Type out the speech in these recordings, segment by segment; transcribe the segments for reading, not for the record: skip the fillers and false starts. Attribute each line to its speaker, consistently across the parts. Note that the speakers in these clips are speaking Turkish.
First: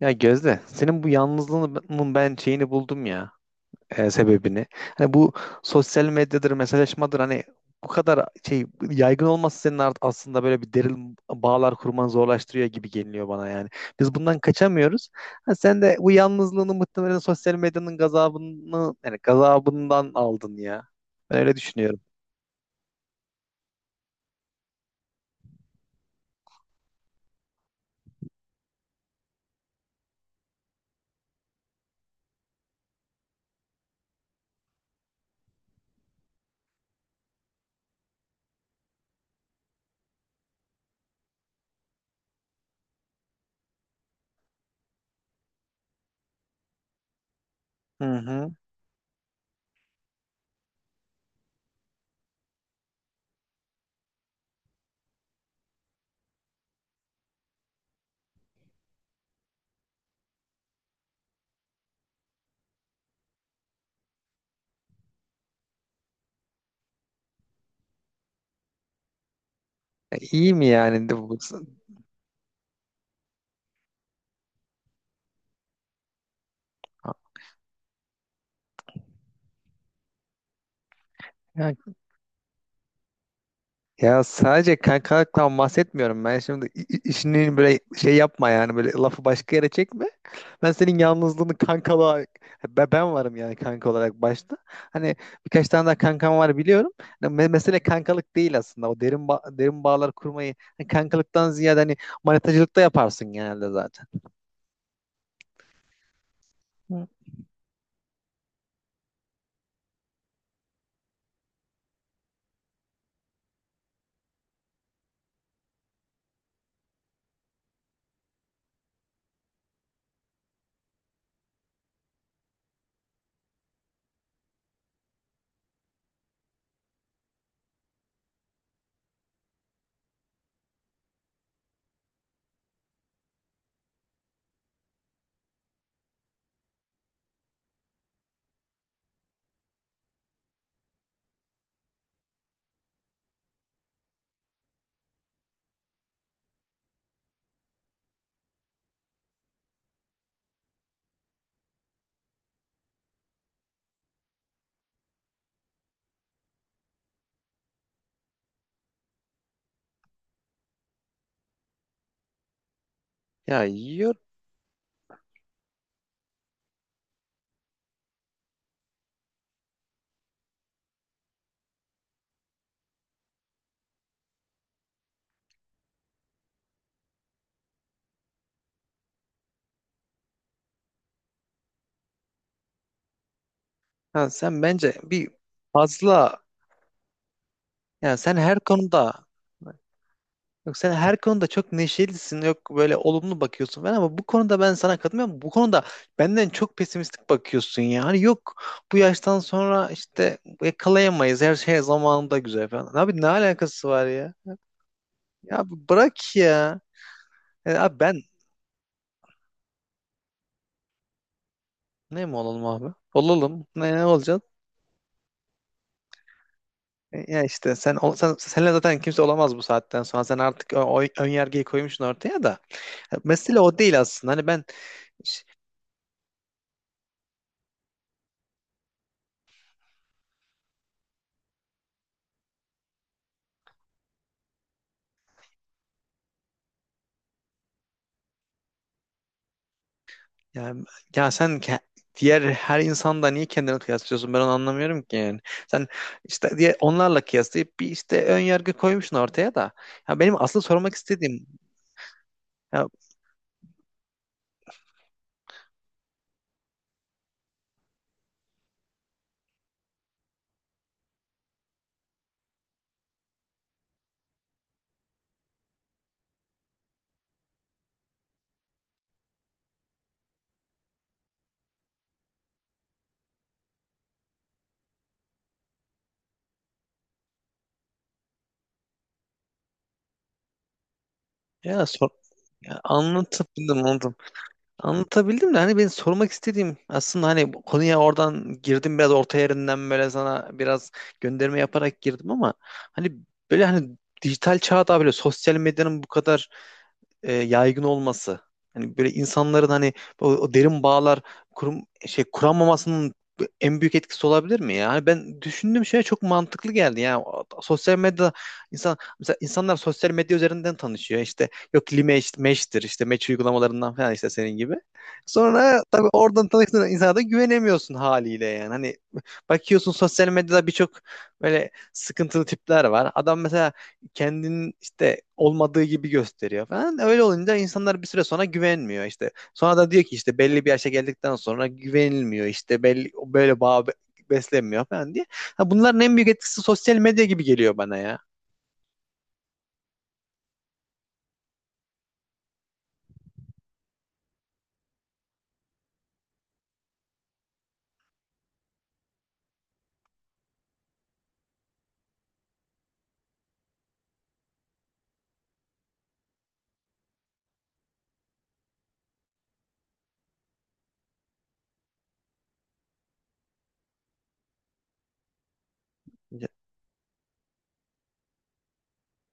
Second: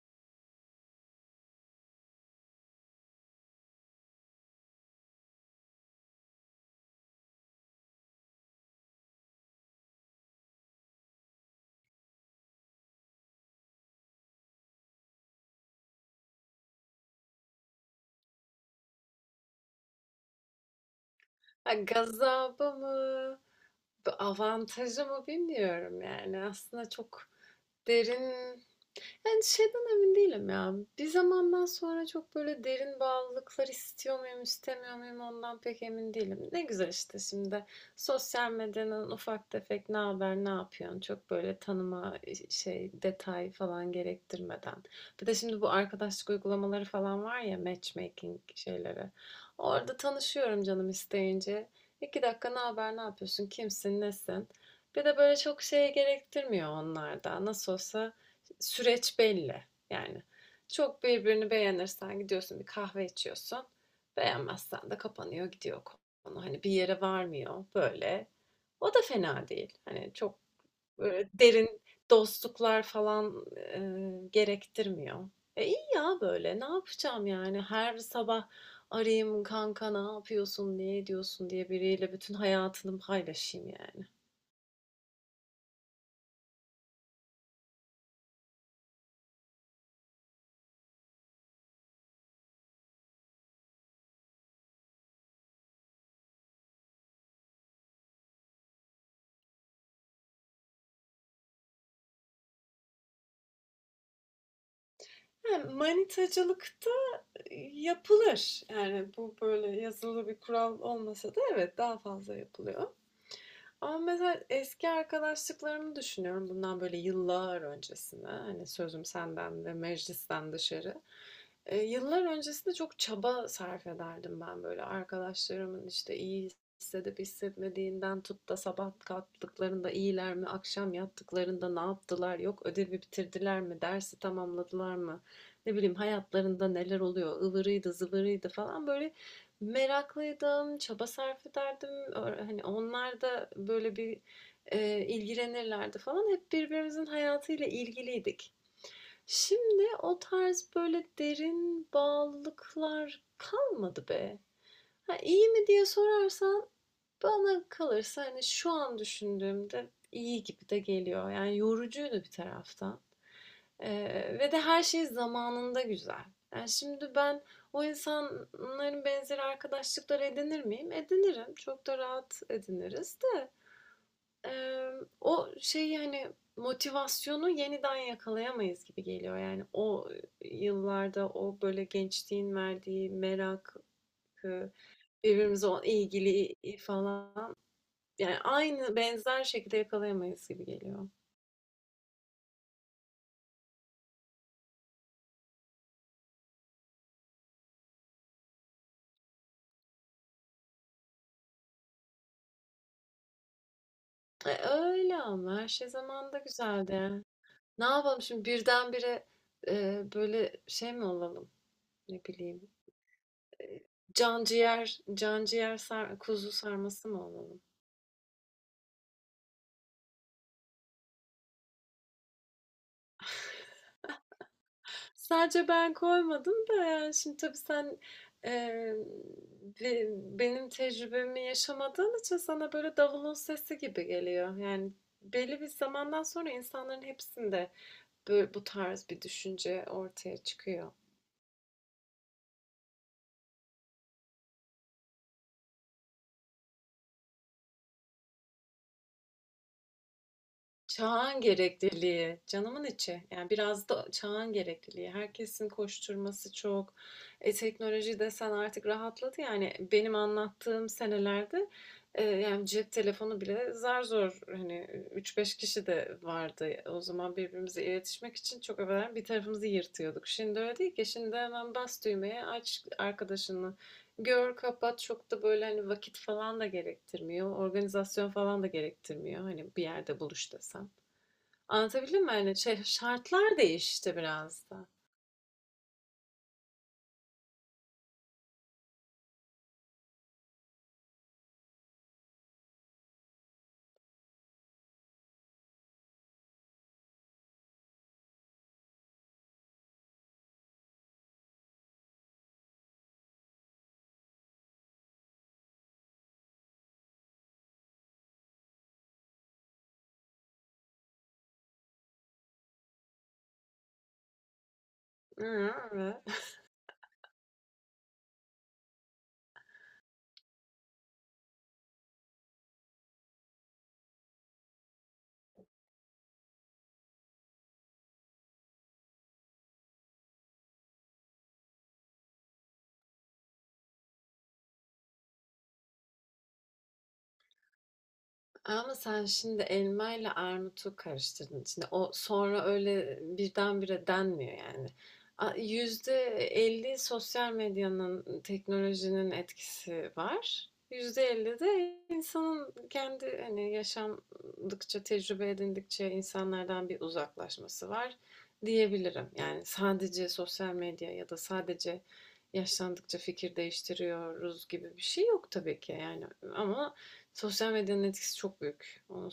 Speaker 1: Ya Gözde, senin bu yalnızlığının ben şeyini buldum ya, sebebini. Hani bu sosyal medyadır, mesajlaşmadır hani bu kadar şey yaygın olması senin aslında böyle bir derin bağlar kurmanı zorlaştırıyor gibi geliyor bana yani. Biz bundan kaçamıyoruz. Ha, sen de bu yalnızlığını muhtemelen sosyal medyanın gazabını yani gazabından aldın ya. Ben öyle
Speaker 2: Ha,
Speaker 1: düşünüyorum.
Speaker 2: gazabı mı, bir avantajı mı bilmiyorum yani. Aslında çok derin yani, şeyden emin değilim ya. Bir zamandan sonra çok böyle derin bağlılıklar istiyor muyum, istemiyor muyum ondan pek emin değilim. Ne güzel işte şimdi sosyal medyanın ufak tefek ne haber, ne yapıyorsun çok böyle tanıma, şey, detay falan gerektirmeden. Bir de şimdi bu arkadaşlık uygulamaları falan var ya,
Speaker 1: Hı
Speaker 2: matchmaking
Speaker 1: hı.
Speaker 2: şeyleri. Orada tanışıyorum canım isteyince. 2 dakika ne haber, ne yapıyorsun, kimsin, nesin? Bir de böyle çok şey gerektirmiyor onlarda. Nasıl olsa süreç belli. Yani çok birbirini beğenirsen gidiyorsun bir kahve içiyorsun. Beğenmezsen de kapanıyor gidiyor konu. Hani bir yere varmıyor böyle. O da fena değil. Hani
Speaker 1: Ya,
Speaker 2: çok
Speaker 1: iyi mi yani?
Speaker 2: böyle derin dostluklar falan gerektirmiyor. E iyi ya böyle. Ne yapacağım yani? Her sabah arayayım kanka ne yapıyorsun, ne ediyorsun diye
Speaker 1: Ya
Speaker 2: biriyle bütün hayatını paylaşayım yani.
Speaker 1: Ya sadece kankalıktan bahsetmiyorum ben şimdi işini böyle şey yapma yani böyle lafı başka yere çekme. Ben senin yalnızlığını kankalığa ben varım yani kanka olarak başta. Hani birkaç tane daha kankam var biliyorum. Hani mesele kankalık değil aslında o derin bağlar kurmayı hani kankalıktan ziyade hani manetacılıkta yaparsın genelde zaten.
Speaker 2: Yani manitacılık
Speaker 1: Hı.
Speaker 2: yapılır. Yani, bu böyle yazılı bir kural olmasa da evet, daha fazla yapılıyor. Ama mesela eski arkadaşlıklarımı düşünüyorum bundan böyle yıllar öncesine. Hani, sözüm senden ve meclisten dışarı. Yıllar öncesinde çok çaba sarf ederdim ben, böyle, arkadaşlarımın, işte, iyi hissedip hissetmediğinden tut da sabah kalktıklarında iyiler mi, akşam yattıklarında ne yaptılar, yok ödevi bitirdiler mi, dersi tamamladılar mı, ne bileyim hayatlarında neler oluyor, ıvırıydı zıvırıydı falan, böyle, meraklıydım, çaba sarf ederdim. Hani, onlar da böyle bir, ilgilenirlerdi falan. Hep birbirimizin hayatıyla ilgiliydik. Şimdi o tarz böyle derin bağlılıklar kalmadı be. Ha, iyi mi diye sorarsan bana kalırsa hani şu an düşündüğümde iyi gibi de geliyor. Yani yorucuydu bir taraftan.
Speaker 1: Ya yiyorum.
Speaker 2: Ve de her şey zamanında güzel. Yani şimdi ben o insanların benzeri arkadaşlıkları edinir miyim? Edinirim. Çok da rahat ediniriz de. Eee, o şeyi, hani, motivasyonu yeniden yakalayamayız gibi geliyor. Yani o yıllarda o, böyle, gençliğin verdiği merak,
Speaker 1: Ha, sen bence bir
Speaker 2: birbirimize olan
Speaker 1: fazla,
Speaker 2: ilgili falan,
Speaker 1: yani sen
Speaker 2: yani
Speaker 1: her
Speaker 2: aynı,
Speaker 1: konuda,
Speaker 2: benzer şekilde yakalayamayız gibi
Speaker 1: yok sen
Speaker 2: geliyor.
Speaker 1: her konuda çok neşelisin, yok böyle olumlu bakıyorsun falan, ama bu konuda ben sana katılmıyorum. Bu konuda benden çok pesimistik bakıyorsun ya. Hani yok bu yaştan sonra işte yakalayamayız, her şey zamanında güzel falan. Abi, ne alakası var ya?
Speaker 2: E, öyle ama
Speaker 1: Ya
Speaker 2: her şey
Speaker 1: bırak
Speaker 2: zamanında
Speaker 1: ya.
Speaker 2: güzeldi. Ne
Speaker 1: Abi
Speaker 2: yapalım
Speaker 1: ben
Speaker 2: şimdi birdenbire, böyle, şey mi olalım, ne
Speaker 1: ne mi olalım
Speaker 2: bileyim,
Speaker 1: abi? Olalım. Ne
Speaker 2: can
Speaker 1: olacak?
Speaker 2: ciğer can ciğer sar kuzu sarması mı
Speaker 1: Ya
Speaker 2: olalım?
Speaker 1: işte sen, ol, sen senle zaten kimse olamaz bu saatten sonra. Sen artık o ön yargıyı koymuşsun ortaya da. Mesele o değil aslında. Hani ben,
Speaker 2: Sadece ben koymadım da yani şimdi tabii sen eee, be- benim tecrübemi yaşamadığın için sana böyle davulun sesi gibi geliyor. Yani belli bir zamandan sonra insanların hepsinde böyle bu tarz bir düşünce ortaya
Speaker 1: ya,
Speaker 2: çıkıyor.
Speaker 1: ya sen diğer her insanda niye kendini kıyaslıyorsun? Ben onu anlamıyorum ki yani. Sen işte diye onlarla kıyaslayıp bir işte ön yargı koymuşsun ortaya da. Ya benim asıl sormak
Speaker 2: Çağın
Speaker 1: istediğim,
Speaker 2: gerekliliği, canımın
Speaker 1: ya,
Speaker 2: içi. Yani biraz da çağın gerekliliği. Herkesin koşturması çok. E, teknoloji desen artık rahatladı. Yani benim anlattığım senelerde yani cep telefonu bile zar zor hani üç beş kişi de vardı. O zaman birbirimize iletişmek için çok evvelen bir tarafımızı yırtıyorduk. Şimdi öyle değil ki. Şimdi hemen bas düğmeye aç arkadaşını. Gör, kapat çok da böyle hani vakit falan da gerektirmiyor. Organizasyon falan da gerektirmiyor. Hani bir yerde buluş desem.
Speaker 1: Ya, sor,
Speaker 2: Anlatabildim mi? Hani
Speaker 1: ya
Speaker 2: şey, şartlar
Speaker 1: anlatabildim, anladım.
Speaker 2: değişti biraz da.
Speaker 1: Anlatabildim de hani benim sormak istediğim aslında, hani bu konuya oradan girdim biraz orta yerinden böyle sana biraz gönderme yaparak girdim, ama hani böyle, hani dijital çağda böyle sosyal medyanın bu kadar yaygın olması. Hani böyle insanların hani o derin bağlar kurum, şey kuramamasının en büyük etkisi olabilir mi ya? Hani ben düşündüğüm şey çok mantıklı geldi. Yani sosyal medyada insan, mesela insanlar sosyal medya üzerinden tanışıyor. İşte yok Limeş, Meş'tir işte Meç uygulamalarından falan, işte senin gibi.
Speaker 2: Hı,
Speaker 1: Sonra tabii
Speaker 2: evet.
Speaker 1: oradan tanıştığın insana da güvenemiyorsun haliyle yani. Hani bakıyorsun sosyal medyada birçok böyle sıkıntılı tipler var. Adam mesela kendinin işte olmadığı gibi gösteriyor falan. Öyle olunca insanlar bir süre sonra güvenmiyor işte. Sonra da diyor ki işte belli bir yaşa geldikten sonra güvenilmiyor işte, belli böyle beslenmiyor falan diye. Ha, bunların en büyük etkisi sosyal medya gibi geliyor bana ya.
Speaker 2: Ama sen şimdi elma ile armutu karıştırdın. Şimdi o sonra öyle birdenbire denmiyor yani. Yüzde elli sosyal medyanın, teknolojinin etkisi var. Yüzde elli de insanın kendi hani yaşamdıkça, tecrübe edindikçe insanlardan bir uzaklaşması var diyebilirim. Yani sadece sosyal medya ya da sadece yaşlandıkça fikir değiştiriyoruz gibi bir şey yok tabii ki yani
Speaker 1: Ya
Speaker 2: ama sosyal medyanın etkisi çok büyük. Onu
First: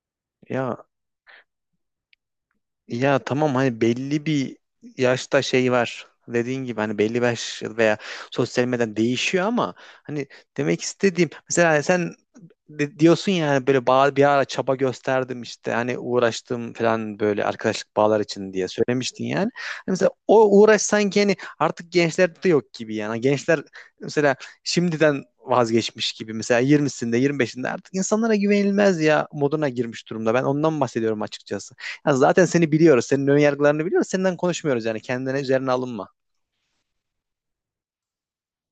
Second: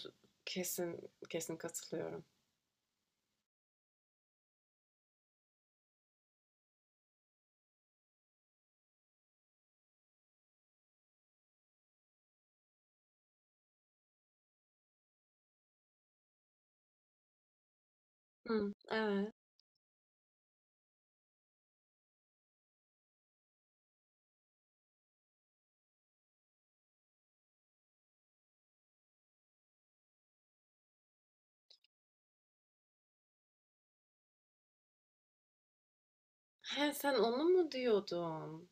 Speaker 1: ya
Speaker 2: kesin kesin katılıyorum.
Speaker 1: Ya tamam, hani belli bir yaşta şey var. Dediğin gibi hani belli bir yaş veya sosyal medyadan değişiyor ama hani demek istediğim mesela sen diyorsun yani böyle bağ, bir ara çaba gösterdim işte hani uğraştım falan böyle arkadaşlık bağlar için diye
Speaker 2: Hı,
Speaker 1: söylemiştin
Speaker 2: evet.
Speaker 1: yani. Hani mesela o uğraş sanki hani artık gençlerde yok gibi yani. Hani gençler mesela şimdiden vazgeçmiş gibi, mesela 20'sinde 25'inde artık insanlara güvenilmez ya moduna girmiş durumda. Ben ondan bahsediyorum açıkçası. Ha, zaten seni biliyoruz. Senin ön yargılarını biliyoruz. Senden konuşmuyoruz yani. Kendine üzerine alınma.
Speaker 2: He, sen onu mu diyordun?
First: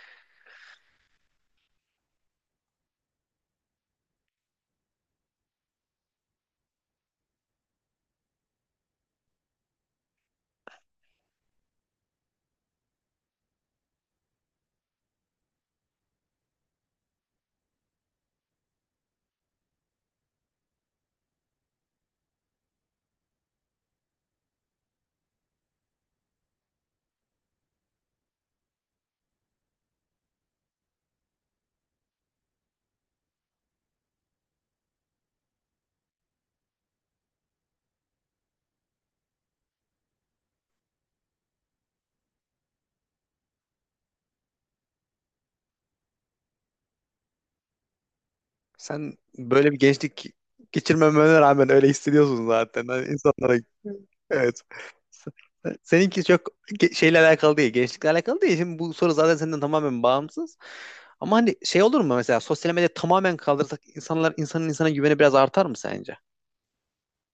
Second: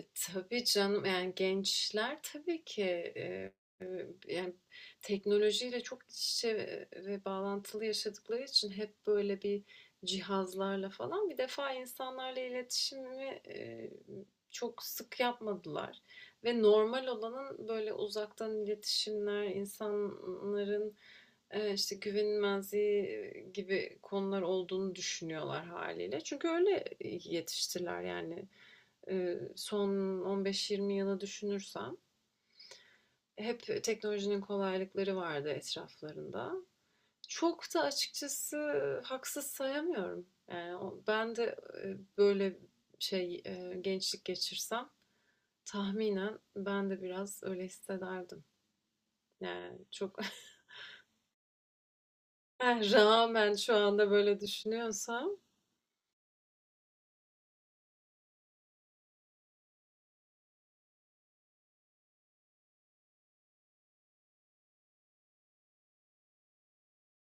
Speaker 2: E, tabii canım yani gençler tabii ki e, e, yani teknolojiyle çok iç içe ve bağlantılı yaşadıkları için hep böyle bir cihazlarla falan bir defa insanlarla iletişimi çok sık yapmadılar. Ve normal olanın böyle uzaktan iletişimler, insanların işte güvenilmezliği gibi konular olduğunu düşünüyorlar haliyle. Çünkü öyle, yetiştiler yani. Son 15-20 yılı düşünürsem hep teknolojinin kolaylıkları vardı etraflarında. Çok da açıkçası haksız sayamıyorum. Yani ben de, böyle şey, gençlik geçirsem tahminen ben de biraz öyle hissederdim.
Speaker 1: Sen böyle bir
Speaker 2: Yani çok
Speaker 1: gençlik geçirmemene rağmen öyle hissediyorsun zaten. Hani
Speaker 2: rağmen
Speaker 1: insanlara,
Speaker 2: şu anda böyle
Speaker 1: evet.
Speaker 2: düşünüyorsam.
Speaker 1: Seninki çok şeyle alakalı değil. Gençlikle alakalı değil. Şimdi bu soru zaten senden tamamen bağımsız. Ama hani şey olur mu, mesela sosyal medya tamamen kaldırsak insanlar, insanın insana güveni biraz artar mı sence?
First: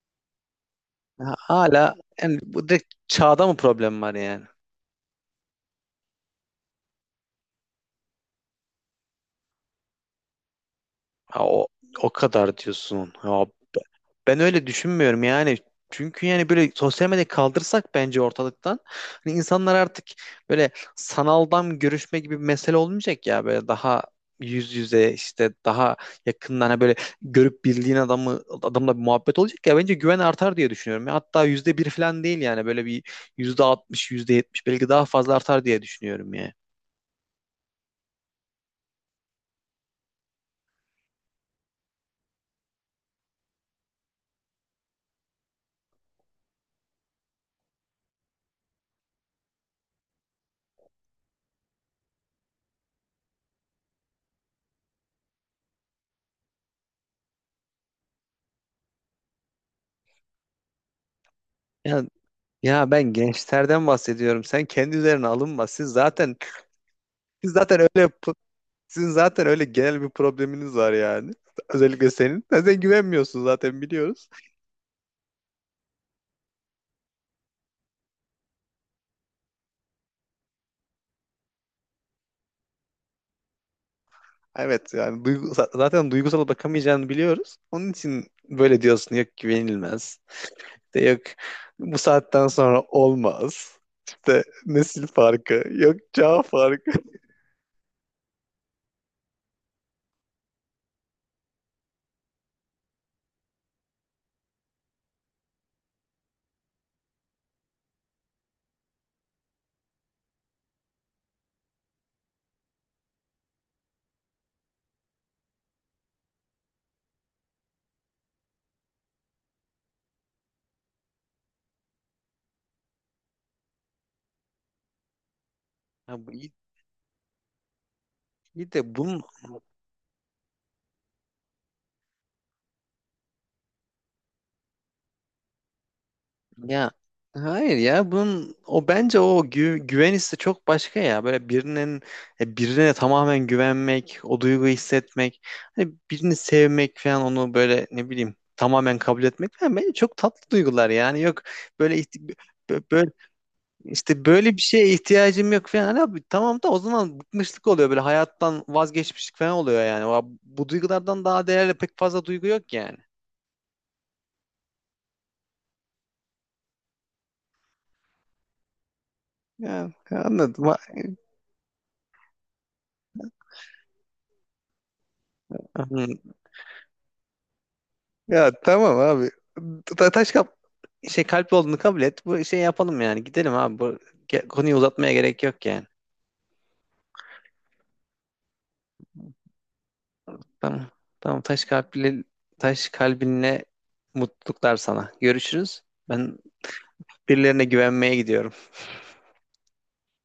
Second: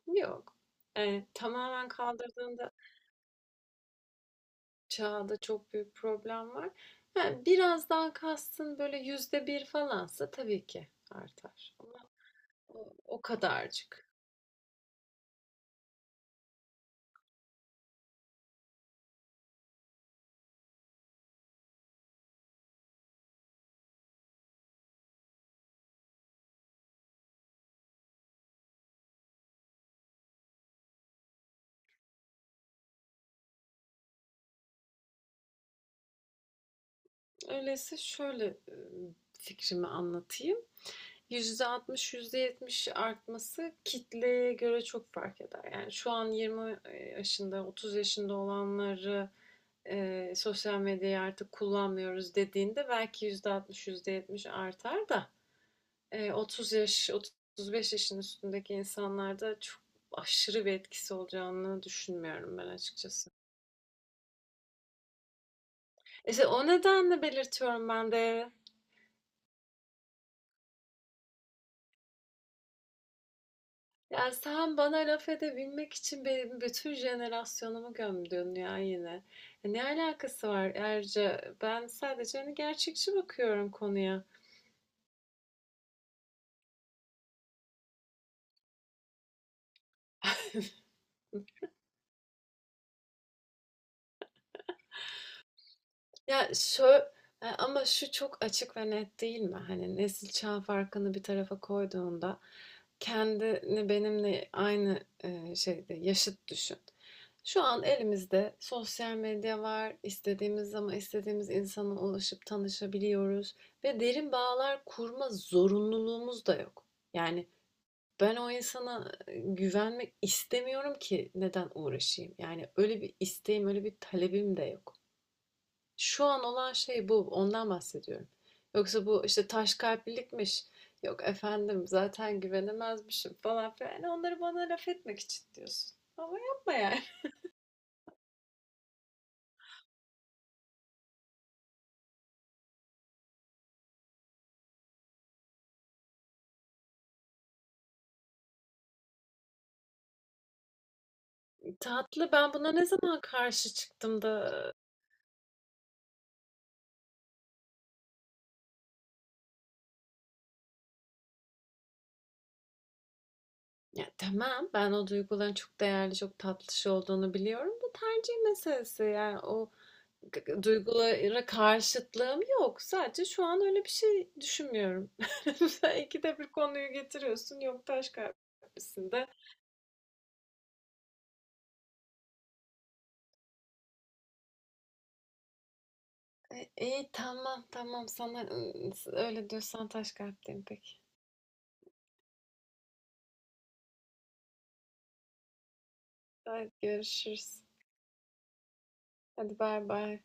Speaker 2: Yok. Yani
Speaker 1: Ha,
Speaker 2: tamamen
Speaker 1: hala, yani bu
Speaker 2: kaldırdığında.
Speaker 1: direkt çağda mı problem var yani?
Speaker 2: Çağda çok büyük problem var. Ha, biraz daha kastın böyle yüzde bir falansa tabii ki
Speaker 1: Ha,
Speaker 2: artar. Ama
Speaker 1: o kadar
Speaker 2: o,
Speaker 1: diyorsun.
Speaker 2: o
Speaker 1: Ya, b-
Speaker 2: kadarcık.
Speaker 1: ben öyle düşünmüyorum yani. Çünkü yani böyle sosyal medyayı kaldırsak bence ortalıktan, hani insanlar artık böyle sanaldan görüşme gibi bir mesele olmayacak ya, böyle daha yüz yüze, işte daha yakından, hani böyle görüp, bildiğin adamı adamla bir muhabbet olacak ya, bence güven artar diye düşünüyorum. Ya hatta yüzde bir falan değil, yani böyle bir %60, yüzde yetmiş belki daha fazla artar diye düşünüyorum yani.
Speaker 2: Öyleyse şöyle fikrimi anlatayım. %60, %70 artması kitleye göre çok fark eder. Yani şu an 20 yaşında, 30 yaşında olanları sosyal medyayı artık kullanmıyoruz dediğinde belki %60, %70 artar da 30 yaş, 35 yaşın üstündeki insanlarda çok aşırı bir etkisi olacağını
Speaker 1: Ya,
Speaker 2: düşünmüyorum ben
Speaker 1: ya ben
Speaker 2: açıkçası.
Speaker 1: gençlerden bahsediyorum. Sen kendi üzerine alınma.
Speaker 2: İşte o nedenle
Speaker 1: Siz zaten
Speaker 2: belirtiyorum
Speaker 1: öyle
Speaker 2: ben de.
Speaker 1: sizin zaten öyle genel bir probleminiz var yani. Özellikle senin. Sen güvenmiyorsun zaten, biliyoruz.
Speaker 2: Ya sen bana laf edebilmek için benim bütün jenerasyonumu gömdün ya yine. Ya, ne alakası var Erce? Ben sadece hani gerçekçi bakıyorum konuya.
Speaker 1: Evet yani zaten duygusal bakamayacağını biliyoruz. Onun için böyle diyorsun, yok güvenilmez. İşte yok bu saatten sonra olmaz. İşte nesil farkı, yok çağ
Speaker 2: Ya şu
Speaker 1: farkı.
Speaker 2: ama şu çok açık ve net değil mi? Hani nesil çağ farkını bir tarafa koyduğunda kendini benimle aynı şeyde yaşıt düşün. Şu an elimizde sosyal medya var. İstediğimiz zaman istediğimiz insana ulaşıp tanışabiliyoruz ve derin bağlar kurma zorunluluğumuz da yok. Yani ben o insana güvenmek istemiyorum ki neden uğraşayım? Yani öyle bir isteğim, öyle bir talebim de yok. Şu
Speaker 1: Ya bu
Speaker 2: an
Speaker 1: iyi,
Speaker 2: olan şey bu. Ondan bahsediyorum.
Speaker 1: iyi de
Speaker 2: Yoksa
Speaker 1: bunun,
Speaker 2: bu işte taş kalplilikmiş. Yok efendim zaten güvenemezmişim falan filan. Yani onları bana laf etmek için diyorsun. Ama yapma
Speaker 1: ya
Speaker 2: yani.
Speaker 1: hayır ya bunun o bence o güven hissi çok başka ya. Böyle birinin birine tamamen güvenmek, o duyguyu hissetmek, hani birini sevmek falan, onu böyle, ne bileyim, tamamen kabul etmek falan bence çok tatlı duygular yani. Yok böyle
Speaker 2: Tatlı ben buna ne
Speaker 1: böyle
Speaker 2: zaman karşı çıktım
Speaker 1: işte
Speaker 2: da
Speaker 1: böyle bir şeye ihtiyacım yok falan. Hani abi, tamam da o zaman bıkmışlık oluyor, böyle hayattan vazgeçmişlik falan oluyor yani. Bu duygulardan daha değerli pek fazla duygu yok yani.
Speaker 2: ya tamam ben o duyguların çok değerli çok tatlı şey olduğunu biliyorum da tercih meselesi yani o
Speaker 1: Ya anladım.
Speaker 2: duygulara karşıtlığım yok sadece şu an öyle bir şey düşünmüyorum. Sen ikide bir konuyu getiriyorsun yok taş
Speaker 1: Ya tamam
Speaker 2: kalplisin de.
Speaker 1: abi. Taş kap şey kalp olduğunu kabul et. Bu şey yapalım yani. Gidelim abi. Bu konuyu uzatmaya gerek yok yani.
Speaker 2: E, iyi tamam tamam sana öyle diyorsan taş kalpteyim
Speaker 1: Tamam.
Speaker 2: peki.
Speaker 1: Tamam, taş kalpli, taş kalbinle mutluluklar sana. Görüşürüz. Ben
Speaker 2: Hadi görüşürüz.
Speaker 1: birilerine güvenmeye gidiyorum.
Speaker 2: Hadi bay bay.